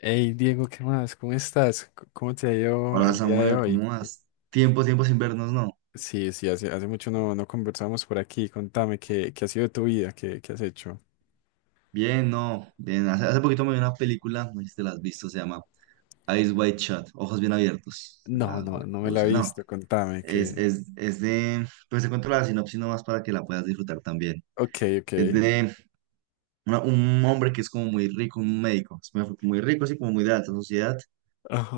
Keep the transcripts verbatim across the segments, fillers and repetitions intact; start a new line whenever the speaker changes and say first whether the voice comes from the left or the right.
left: Hey Diego, ¿qué más? ¿Cómo estás? C- ¿Cómo te ha ido
right: Hola
left: el día de
right: Samuel,
left: hoy?
right: ¿cómo vas? Tiempo, tiempo sin vernos, ¿no?
left: Sí, sí, hace, hace mucho no, no conversamos por aquí. Contame, ¿qué, ¿qué ha sido de tu vida? ¿Qué, ¿qué has hecho?
right: Bien, no. Bien. Hace, hace poquito me vi una película, no sé si te la has visto, se llama Eyes Wide Shut, Ojos Bien Abiertos. Se
left: No, no, no me la he
right: traduce, no.
left: visto. Contame,
right: Es,
left: que...
right: es, es de, pues te cuento la sinopsis nomás para que la puedas disfrutar también.
left: Ok, ok.
right: Es de una- un hombre que es como muy rico, un médico, es muy, muy rico, así como muy de alta sociedad,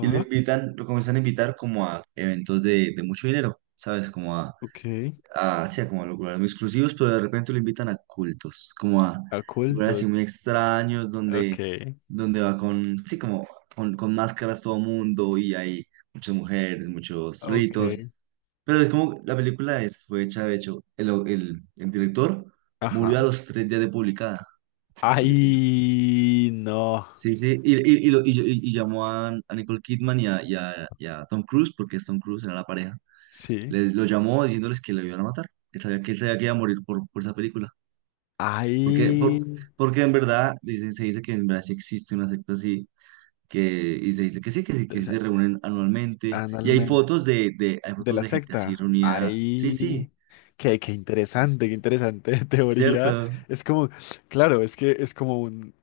right: y lo invitan, lo comienzan a invitar como a eventos de, de mucho dinero, ¿sabes? Como a
left: ok.
right: ah, hacía como a lugares muy exclusivos, pero de repente lo invitan a cultos, como a lugares así muy
left: Ocultos.
right: extraños,
left: Ok,
right: donde, donde va con, sí, como con, con máscaras todo mundo y hay muchas mujeres, muchos
left: ok.
right: ritos. Pero es como la película es, fue hecha, de hecho, el, el, el director murió
left: Ajá.
right: a los tres días de publicada. la película.
left: Ay, no.
right: Sí, sí, y, y, y, lo- y- y- llamó a, a Nicole Kidman y a, y a, y a Tom Cruise, porque es Tom Cruise, era la pareja
left: Sí.
right: les lo llamó diciéndoles que le iban a matar, que sabía que él sabía que iba a morir por, por esa película. Porque,
left: Ay,
right: por, porque en verdad dicen, se dice que en verdad sí existe una secta así, que, y se dice que sí, que sí, que sí se reúnen anualmente. Y hay
left: analmente
right: fotos de, de, hay
left: de
right: fotos
left: la
right: de gente así
left: secta.
right: reunida. Sí, sí,
left: Ay, qué, qué interesante, qué
right: es
left: interesante teoría.
right: cierto.
left: Es como, claro, es que es como un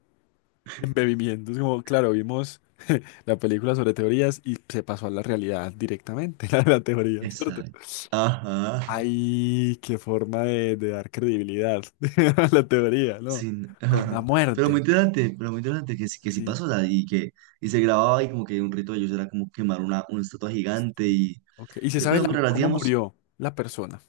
left: embebimiento. Es como, claro, vimos la película sobre teorías y se pasó a la realidad directamente, a la teoría, ¿cierto?
right: Exacto. Ajá, ajá,
left: Ay, qué forma de, de dar credibilidad a la teoría, ¿no?
right: sí,
left: Con la
right: ajá. Pero muy
left: muerte.
right: interesante, pero muy interesante que sí, que sí
left: Sí,
right: pasó, o sea, y que y se grababa y como que un rito de ellos era como quemar una, una estatua gigante
left: sí.
right: y,
left: Ok. ¿Y se
right: y
left: sabe
right: cosas
left: la-
right: muy raras,
left: cómo
right: digamos.
left: murió la persona,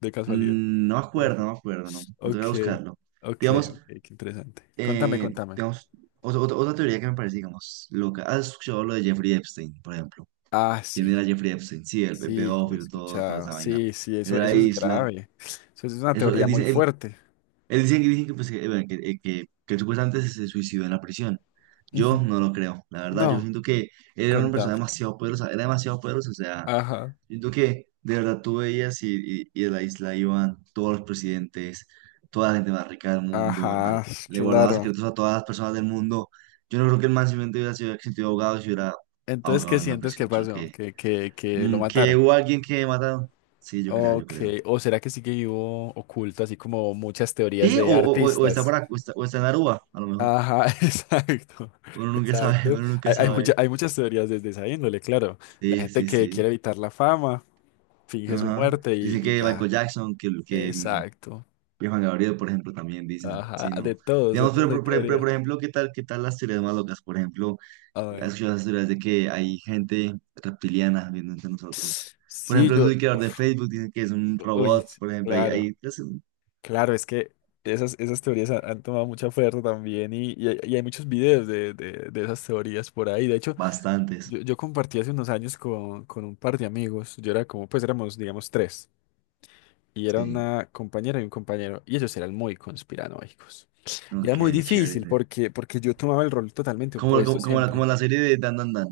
left: de casualidad?
right: Mm, No me acuerdo, no me acuerdo, no. Me
left: Ok,
right: tocará buscarlo.
left: ok,
right: Digamos,
left: ok, qué interesante. Contame,
right: eh,
left: contame.
right: digamos, otra, otra- otra teoría que me parece, digamos, loca. ¿Has escuchado lo de Jeffrey Epstein, por ejemplo?
left: Ah,
right: ¿Quién
left: sí,
right: era Jeffrey Epstein? Sí, el pe-
left: sí, lo he
right: pedófilo, todo, toda
left: escuchado.
right: esa vaina.
left: Sí, sí,
right: Él
left: eso,
right: de la
left: eso es
right: isla.
left: grave. Eso es una
right: Eso, él
left: teoría muy
right: dice, él,
left: fuerte.
right: él dice, dicen que, pues, que, eh, bueno, que, eh, que, que él supuestamente se se suicidó en la prisión. Yo
left: Ujú.
right: no lo creo. La verdad, yo
left: No,
right: siento que él era una persona
left: contame.
right: demasiado poderosa. Era demasiado poderosa, o sea.
left: Ajá,
right: Siento que de verdad tú veías y, y, y de la isla iban todos los presidentes, toda la gente más rica del mundo, el man
left: ajá,
right: le guardaba
left: claro.
right: secretos a todas las personas del mundo. Yo no creo que el man simplemente hubiera sido sentido ahogado si hubiera
left: Entonces, ¿qué
right: ahogado en la
left: sientes
right: prisión.
left: que
right: Yo
left: pasó?
right: creo que,
left: ¿Que, que, ¿que lo
right: mm, que
left: mataron?
right: hubo alguien que mataron. Sí, yo creo, yo
left: Ok,
right: creo.
left: ¿o será que sigue vivo oculto, así como muchas teorías
right: Sí, o,
left: de
right: o, o- o está
left: artistas?
right: por acá, o está, o está en Aruba, a lo mejor.
left: Ajá, exacto,
right: Uno nunca sabe,
left: exacto.
right: uno nunca
left: Hay, hay,
right: sabe.
left: mucha- hay muchas teorías desde esa índole, claro. La
right: Sí,
left: gente
right: sí,
left: que
right: sí.
left: quiere evitar la fama, finge su
right: Ajá.
left: muerte y,
right: Dicen
left: y
right: que
left: ya.
right: Michael Jackson, que, que, mm,
left: Exacto.
right: Y Juan Gabriel, por ejemplo, también dicen, sí,
left: Ajá, de
right: no.
left: todos, de
right: Digamos, pero,
left: todos hay
right: pero- pero- pero,
left: teorías.
right: por ejemplo, ¿qué tal, qué tal las teorías más locas. Por ejemplo,
left: A
right: has
left: ver.
right: escuchado las teorías de que hay gente reptiliana viendo entre nosotros. Por
left: Sí,
right: ejemplo,
left: yo...
right: el creador de
left: uf,
right: Facebook dice que es un
left: uy,
right: robot,
left: sí,
right: por ejemplo, hay,
left: claro,
right: hay pues,
left: claro, es que esas, esas teorías han, han tomado mucha fuerza también y, y hay, y hay muchos videos de, de, de esas teorías por ahí. De hecho,
right: bastantes.
left: yo, yo compartí hace unos años con, con un par de amigos. Yo era como, pues éramos, digamos, tres. Y era
right: Sí,
left: una compañera y un compañero, y ellos eran muy conspiranoicos. Y era
right: ok,
left: muy
right: chévere.
left: difícil
right: Entonces,
left: porque, porque yo tomaba el rol totalmente
right: Como,
left: opuesto
right: como, como la, como
left: siempre,
right: la serie de Dan Dan Dan,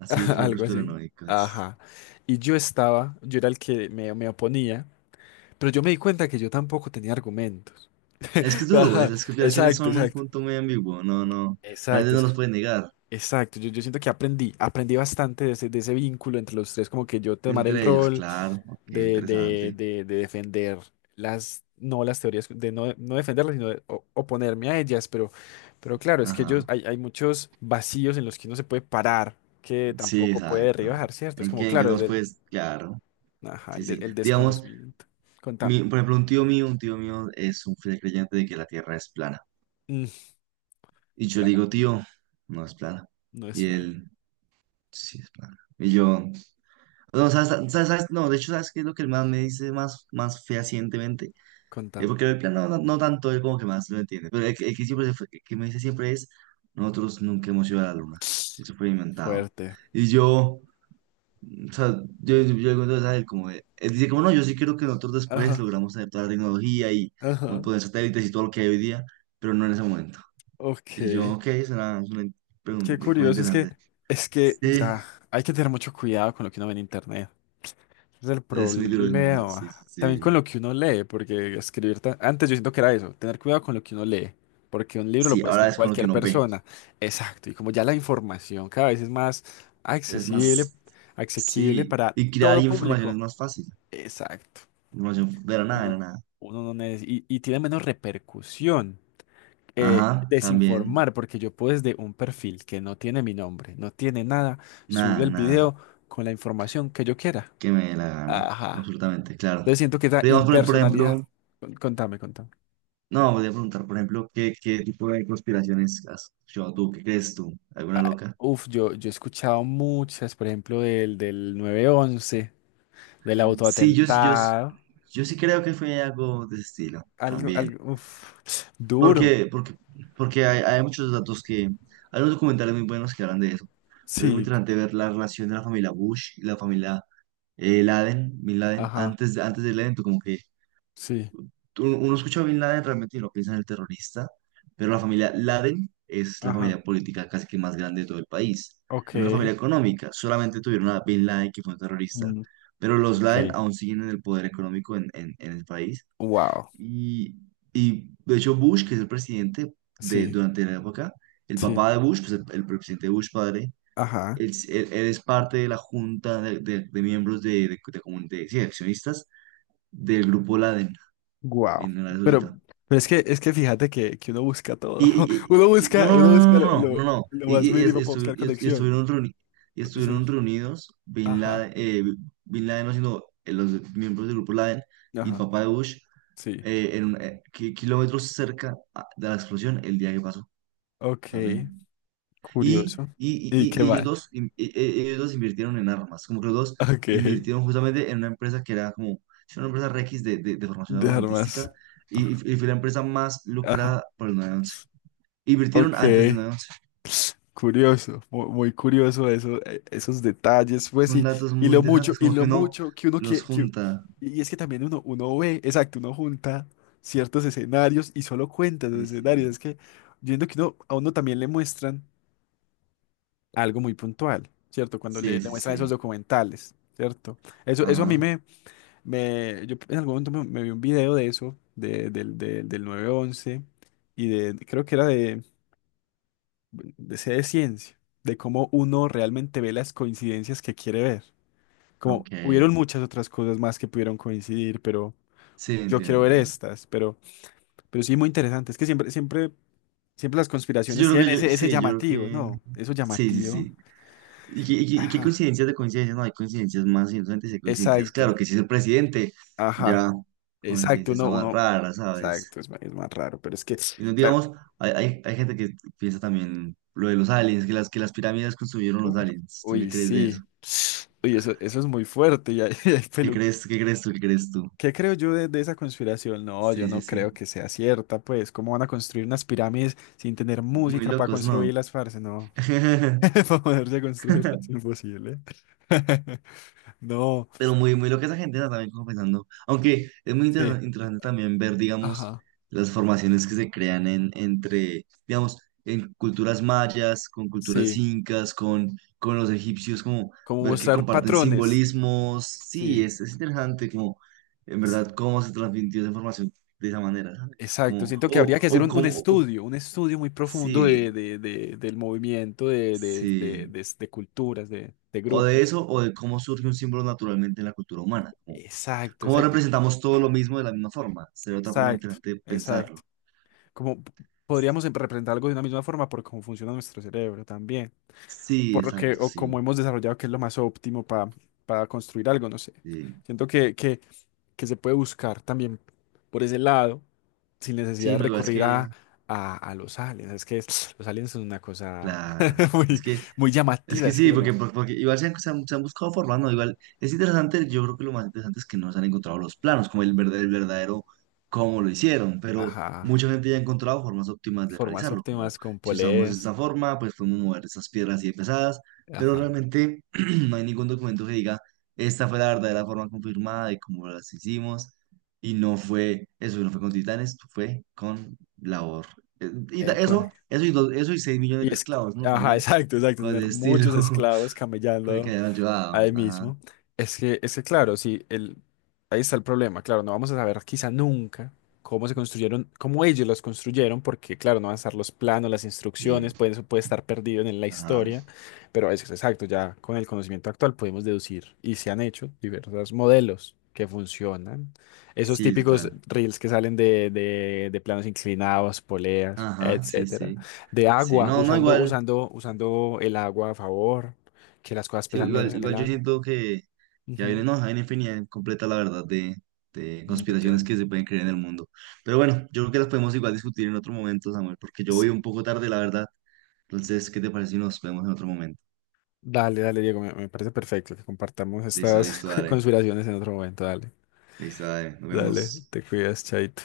right: así fue el
left: algo así.
right: conspiranoicos.
left: Ajá. Y yo estaba, yo era el que me, me oponía, pero yo me di cuenta que yo tampoco tenía argumentos.
right: Es que es duro, pues,
left: Ajá,
right: las conspiraciones
left: exacto,
right: son un
left: exacto.
right: punto muy ambiguo, no, no,
left: Exacto,
right: realmente no
left: es-
right: los pueden negar.
left: exacto. Yo, yo siento que aprendí, aprendí bastante de ese, de ese vínculo entre los tres, como que yo tomar el
right: Entre ellos,
left: rol
right: claro, ok,
left: de, de,
right: interesante.
left: de, de defender las, no las teorías, de no, no defenderlas, sino de o- oponerme a ellas, pero, pero claro, es que ellos,
right: Ajá.
left: hay, hay muchos vacíos en los que uno se puede parar, que
right: Sí,
left: tampoco puede
right: exacto.
left: derribar, ¿cierto? Es
right: ¿En
left: como,
right: que en que
left: claro,
right: no
left: el,
right: los
left: del-
right: puedes? Claro.
left: ajá,
right: Sí,
left: el, de-
right: sí.
left: el
right: Digamos,
left: desconocimiento.
right: mi,
left: Contame.
right: por ejemplo, un tío mío, un tío mío es un fiel creyente de que la Tierra es plana.
left: Mm,
right: Y yo le
left: Clara,
right: digo, tío, no es plana.
left: no es
right: Y
left: plan.
right: él, sí es plana. Y yo, no, ¿sabes, sabes- sabes? No, de hecho, ¿sabes qué es lo que el man me dice más, más fehacientemente? Eh,
left: Contame.
right: porque el plano no, no tanto, él como que más lo entiende. Pero el, que el que siempre se fue- que me dice siempre es, nosotros nunca hemos ido a la luna. Eso fue inventado.
left: Fuerte.
right: Y yo... O sea, yo, yo, yo cuento a él como, de- él dice como, no, yo sí creo que nosotros después
left: Ajá,
right: logramos adaptar la tecnología y un
left: ajá.
right: montón de satélites y todo lo que hay hoy día, pero no en ese momento.
left: Ok.
right: Y yo, ok, es una, es una
left: Qué
right: pregunta, cosa
left: curioso, es que,
right: interesante.
left: es que
right: Sí,
left: ya hay que tener mucho cuidado con lo que uno ve en internet. Es el
right: es muy duro, es muy duro, sí,
left: problema.
right: sí,
left: También con
right: sí.
left: lo que uno lee, porque escribir... ta- Antes yo siento que era eso, tener cuidado con lo que uno lee, porque un libro lo
right: Sí,
left: puede
right: ahora
left: escribir
right: es con lo que
left: cualquier
right: uno ve.
left: persona. Exacto, y como ya la información cada vez es más
right: Es
left: accesible,
right: más,
left: asequible
right: sí,
left: para
right: y crear
left: todo
right: información es
left: público.
right: más fácil.
left: Exacto.
right: Información de la nada, de la
left: Uno,
right: nada.
left: uno no neces- y, y tiene menos repercusión. Eh,
right: Ajá, también,
left: desinformar, porque yo puedo desde un perfil que no tiene mi nombre, no tiene nada, subir
right: nada,
left: el
right: nada,
left: video con la información que yo quiera.
right: que me dé la gana,
left: Ajá.
right: absolutamente, claro.
left: Entonces siento que esa
right: Pero digamos, por por
left: impersonalidad.
right: ejemplo...
left: Con- Contame, contame.
right: No, voy a preguntar, por ejemplo, ¿qué, qué tipo de conspiraciones has escuchado tú? ¿Qué crees tú? ¿Alguna
left: Ah,
right: loca?
left: uf, yo, yo he escuchado muchas, por ejemplo, del, del nueve once, del
right: Sí, yo, yo,
left: autoatentado.
right: yo sí creo que fue algo de ese estilo
left: Algo,
right: también.
left: algo, uf, duro.
right: Porque, porque, porque hay, hay muchos datos que... Hay unos documentales muy buenos que hablan de eso. Pero es muy
left: Sí,
right: interesante ver la relación de la familia Bush y la familia eh, Laden, Bin Laden,
left: ajá,
right: antes, de- antes del evento, como que
left: sí,
right: tú- uno escucha a Bin Laden realmente y no piensa en el terrorista, pero la familia Laden es la
left: ajá,
right: familia política casi que más grande de todo el país.
left: ok.
right: Es una familia económica, solamente tuvieron a Bin Laden que fue un terrorista,
left: Mm,
right: pero los
left: ok.
right: Laden aún siguen en el poder económico en, en- en el país.
left: Wow,
right: Y, y de hecho Bush, que es el presidente de,
left: sí,
right: durante la época, el
left: sí,
right: papá de Bush, pues el, el presidente Bush padre,
left: ajá,
right: él, s- él- él es parte de la junta de, de- de miembros de, de, de comun- de- sí, accionistas del grupo Laden
left: wow.
right: en Arabia
left: Pero,
right: Saudita.
left: pero es que, es que fíjate que, que uno busca todo.
right: Y,
left: Uno
right: y- y- no,
left: busca,
right: no,
left: uno
right: no,
left: busca
right: no,
left: lo,
right: no,
left: lo,
right: no, no. no,
left: lo
right: Y,
left: más
right: y- y es-
left: mínimo para
right: estu-
left: buscar
right: y es- y
left: conexión.
right: estuvieron, reuni- y
left: Sí,
right: estuvieron reunidos Bin
left: ajá,
right: Laden, eh, Bin Laden, no, sino eh, los miembros del grupo Laden y el
left: ajá,
right: papá de Bush
left: sí.
right: eh, en un- eh, ki- kilómetros cerca a- de la explosión el día que pasó
left: Ok,
right: también. Y,
left: curioso.
right: y, y,
left: ¿Y qué
right: y- y ellos
left: más?
right: dos, in- e- e- ellos dos invirtieron en armas, como que los dos
left: Ok,
right: invirtieron justamente en una empresa que era como sí, una empresa Rex de, de, de formación
left: dejar más.
right: armamentística y, y fue la empresa más
left: Ajá.
right: lucrada por el nueve once invirtieron
left: Ok,
right: antes del nueve once.
left: curioso, mu- muy, curioso eso, eh, esos detalles, pues
right: Son
left: y,
right: datos
left: y
right: muy
left: lo mucho,
right: interesantes,
left: y
right: como que
left: lo
right: uno
left: mucho que uno
right: los
left: que, que-
right: junta.
left: y es que también uno, uno ve, exacto, uno junta ciertos escenarios y solo cuenta los
right: Sí,
left: escenarios.
right: sí,
left: Es que viendo que uno, a uno también le muestran algo muy puntual, ¿cierto? Cuando le,
right: sí,
left: le
right: sí,
left: muestran esos
right: sí.
left: documentales, ¿cierto? Eso, eso a mí
right: Ajá,
left: me... Me, yo en algún momento me, me vi un video de eso, de, del, del, del nueve once y de, creo que era de, de C de ciencia, de cómo uno realmente ve las coincidencias que quiere ver. Como
right: ok.
left: hubieron muchas otras cosas más que pudieron coincidir, pero
right: Sí,
left: yo
right: entiendo,
left: quiero ver
right: entiendo.
left: estas, pero, pero sí muy interesante. Es que siempre, siempre, siempre las
right: Sí, yo
left: conspiraciones
right: creo
left: tienen
right: que yo,
left: ese, ese
right: sí, yo creo
left: llamativo,
right: que,
left: ¿no? Eso
right: sí, sí,
left: llamativo.
right: sí. ¿Y, qué y qué- y qué
left: Ajá.
right: coincidencias de coincidencias? No, hay coincidencias más inocentes y hay coincidencias. Claro
left: Exacto.
right: que si es el presidente,
left: Ajá.
right: ya
left: Exacto.
right: coincidencia está
left: Uno,
right: más
left: uno.
right: rara, ¿sabes?
left: Exacto. Es, ma- es más raro, pero es que,
right: Y no
left: claro.
right: digamos, hay, hay, hay gente que piensa también lo de los aliens, que las, que las pirámides construyeron
left: Uf,
right: los aliens. ¿Tú qué
left: uy,
right: crees de
left: sí.
right: eso?
left: Uy, eso, eso es muy fuerte. Ya, el
right: ¿Qué
left: pelu-
right: crees, qué crees tú, qué crees tú?
left: ¿qué creo yo de, de esa conspiración? No, yo
right: Sí, sí,
left: no creo
right: sí.
left: que sea cierta, pues. ¿Cómo van a construir unas pirámides sin tener
right: Muy
left: música para
right: locos, ¿no?
left: construirlas, parce? No. Para poderse construirlas, imposible. No,
right: Pero muy, muy loca esa gente, ¿no? También como pensando. Aunque es muy
left: sí.
right: interes- interesante también ver, digamos,
left: Ajá.
right: las formaciones que se crean en, entre, digamos, en culturas mayas, con culturas
left: Sí.
right: incas, con, con los egipcios, como
left: ¿Como
right: ver que
left: mostrar
right: comparten
left: patrones?
right: simbolismos. Sí,
left: Sí,
right: es, es interesante como, en
left: sí.
right: verdad, cómo se transmitió esa información de esa manera, ¿sabes?
left: Exacto.
right: Como,
left: Siento que habría
right: o,
left: que hacer
right: o
left: un, un
right: como, o-
left: estudio, un estudio muy profundo
right: sí,
left: de, de- de- del movimiento, de, de, de,
right: sí.
left: de- de culturas, de, de
right: O de
left: grupos.
right: eso, o de cómo surge un símbolo naturalmente en la cultura humana.
left: Exacto,
right: ¿Cómo
left: exacto,
right: representamos todo lo mismo de la misma forma? Sería otra forma
left: exacto,
right: interesante de
left: exacto.
right: pensarlo.
left: Como p-
right: Es-
left: podríamos em- representar algo de una misma forma por cómo funciona nuestro cerebro también, o
right: Sí,
left: por lo que,
right: exacto,
left: o
right: sí.
left: cómo hemos desarrollado que es lo más óptimo para para construir algo, no sé.
right: Sí,
left: Siento que, que, que se puede buscar también por ese lado, sin necesidad
right: Sí,
left: de
right: no, igual es
left: recurrir
right: que,
left: a, a, a los aliens. Es que es- los aliens son una cosa
right: claro, es
left: muy,
right: que
left: muy
right: Es
left: llamativa,
right: que
left: es que
right: sí,
left: solo.
right: porque, por- porque igual se han, se han- se han buscado formando, igual es interesante, yo creo que lo más interesante es que no se han encontrado los planos, como el verdadero, el verdadero cómo lo hicieron, pero
left: Ajá.
right: mucha gente ya ha encontrado formas óptimas de
left: Formas
right: realizarlo, como
left: óptimas con
right: si usamos
left: poleas.
right: esta forma, pues podemos mover estas piedras así de pesadas, pero
left: Ajá.
right: realmente no hay ningún documento que diga esta fue la verdadera forma confirmada de cómo las hicimos, y no fue, eso no fue con titanes, fue con labor. Eh, Y ta- eso, eso y, dos- eso y seis
left: Y
right: millones de
left: es,
right: esclavos, ¿no?
left: ajá,
right: También
left: exacto, exacto,
right: con el
left: tener
right: estilo
left: muchos esclavos
right: fue que
left: camellando.
right: hayan ayudado.
left: Ahí
right: Ajá.
left: mismo. Es que, es que claro, sí, el, ahí está el problema. Claro, no vamos a saber quizá nunca cómo se construyeron, cómo ellos los construyeron, porque claro, no van a estar los planos, las
right: Y,
left: instrucciones, puede, eso puede estar perdido en la
right: ajá.
left: historia, pero es exacto, ya con el conocimiento actual podemos deducir y se han hecho diversos modelos que funcionan. Esos
right: Sí,
left: típicos
right: total.
left: reels que salen de, de, de planos inclinados, poleas,
right: Ajá, sí,
left: etcétera,
right: sí.
left: de
right: Sí,
left: agua,
right: no, no,
left: usando,
right: igual.
left: usando, usando el agua a favor que las cosas
right: sí,
left: pesan menos
right: igual,
left: en el
right: igual yo
left: agua.
right: siento que, que hay
left: Ujú,
right: una, no, hay una infinidad completa, la verdad, de, de
left: ya te
right: conspiraciones
left: abrí.
right: que se pueden creer en el mundo. Pero bueno, yo creo que las podemos igual discutir en otro momento, Samuel, porque yo voy
left: Sí.
right: un poco tarde, la verdad. Entonces, ¿qué te parece si nos vemos en otro momento?
left: Dale, dale, Diego, me, me parece perfecto que compartamos
right: Listo,
left: estas
right: listo, dale.
left: conspiraciones en otro momento. Dale.
right: Listo, dale. Nos
left: Dale,
right: vemos.
left: te cuidas, chaito.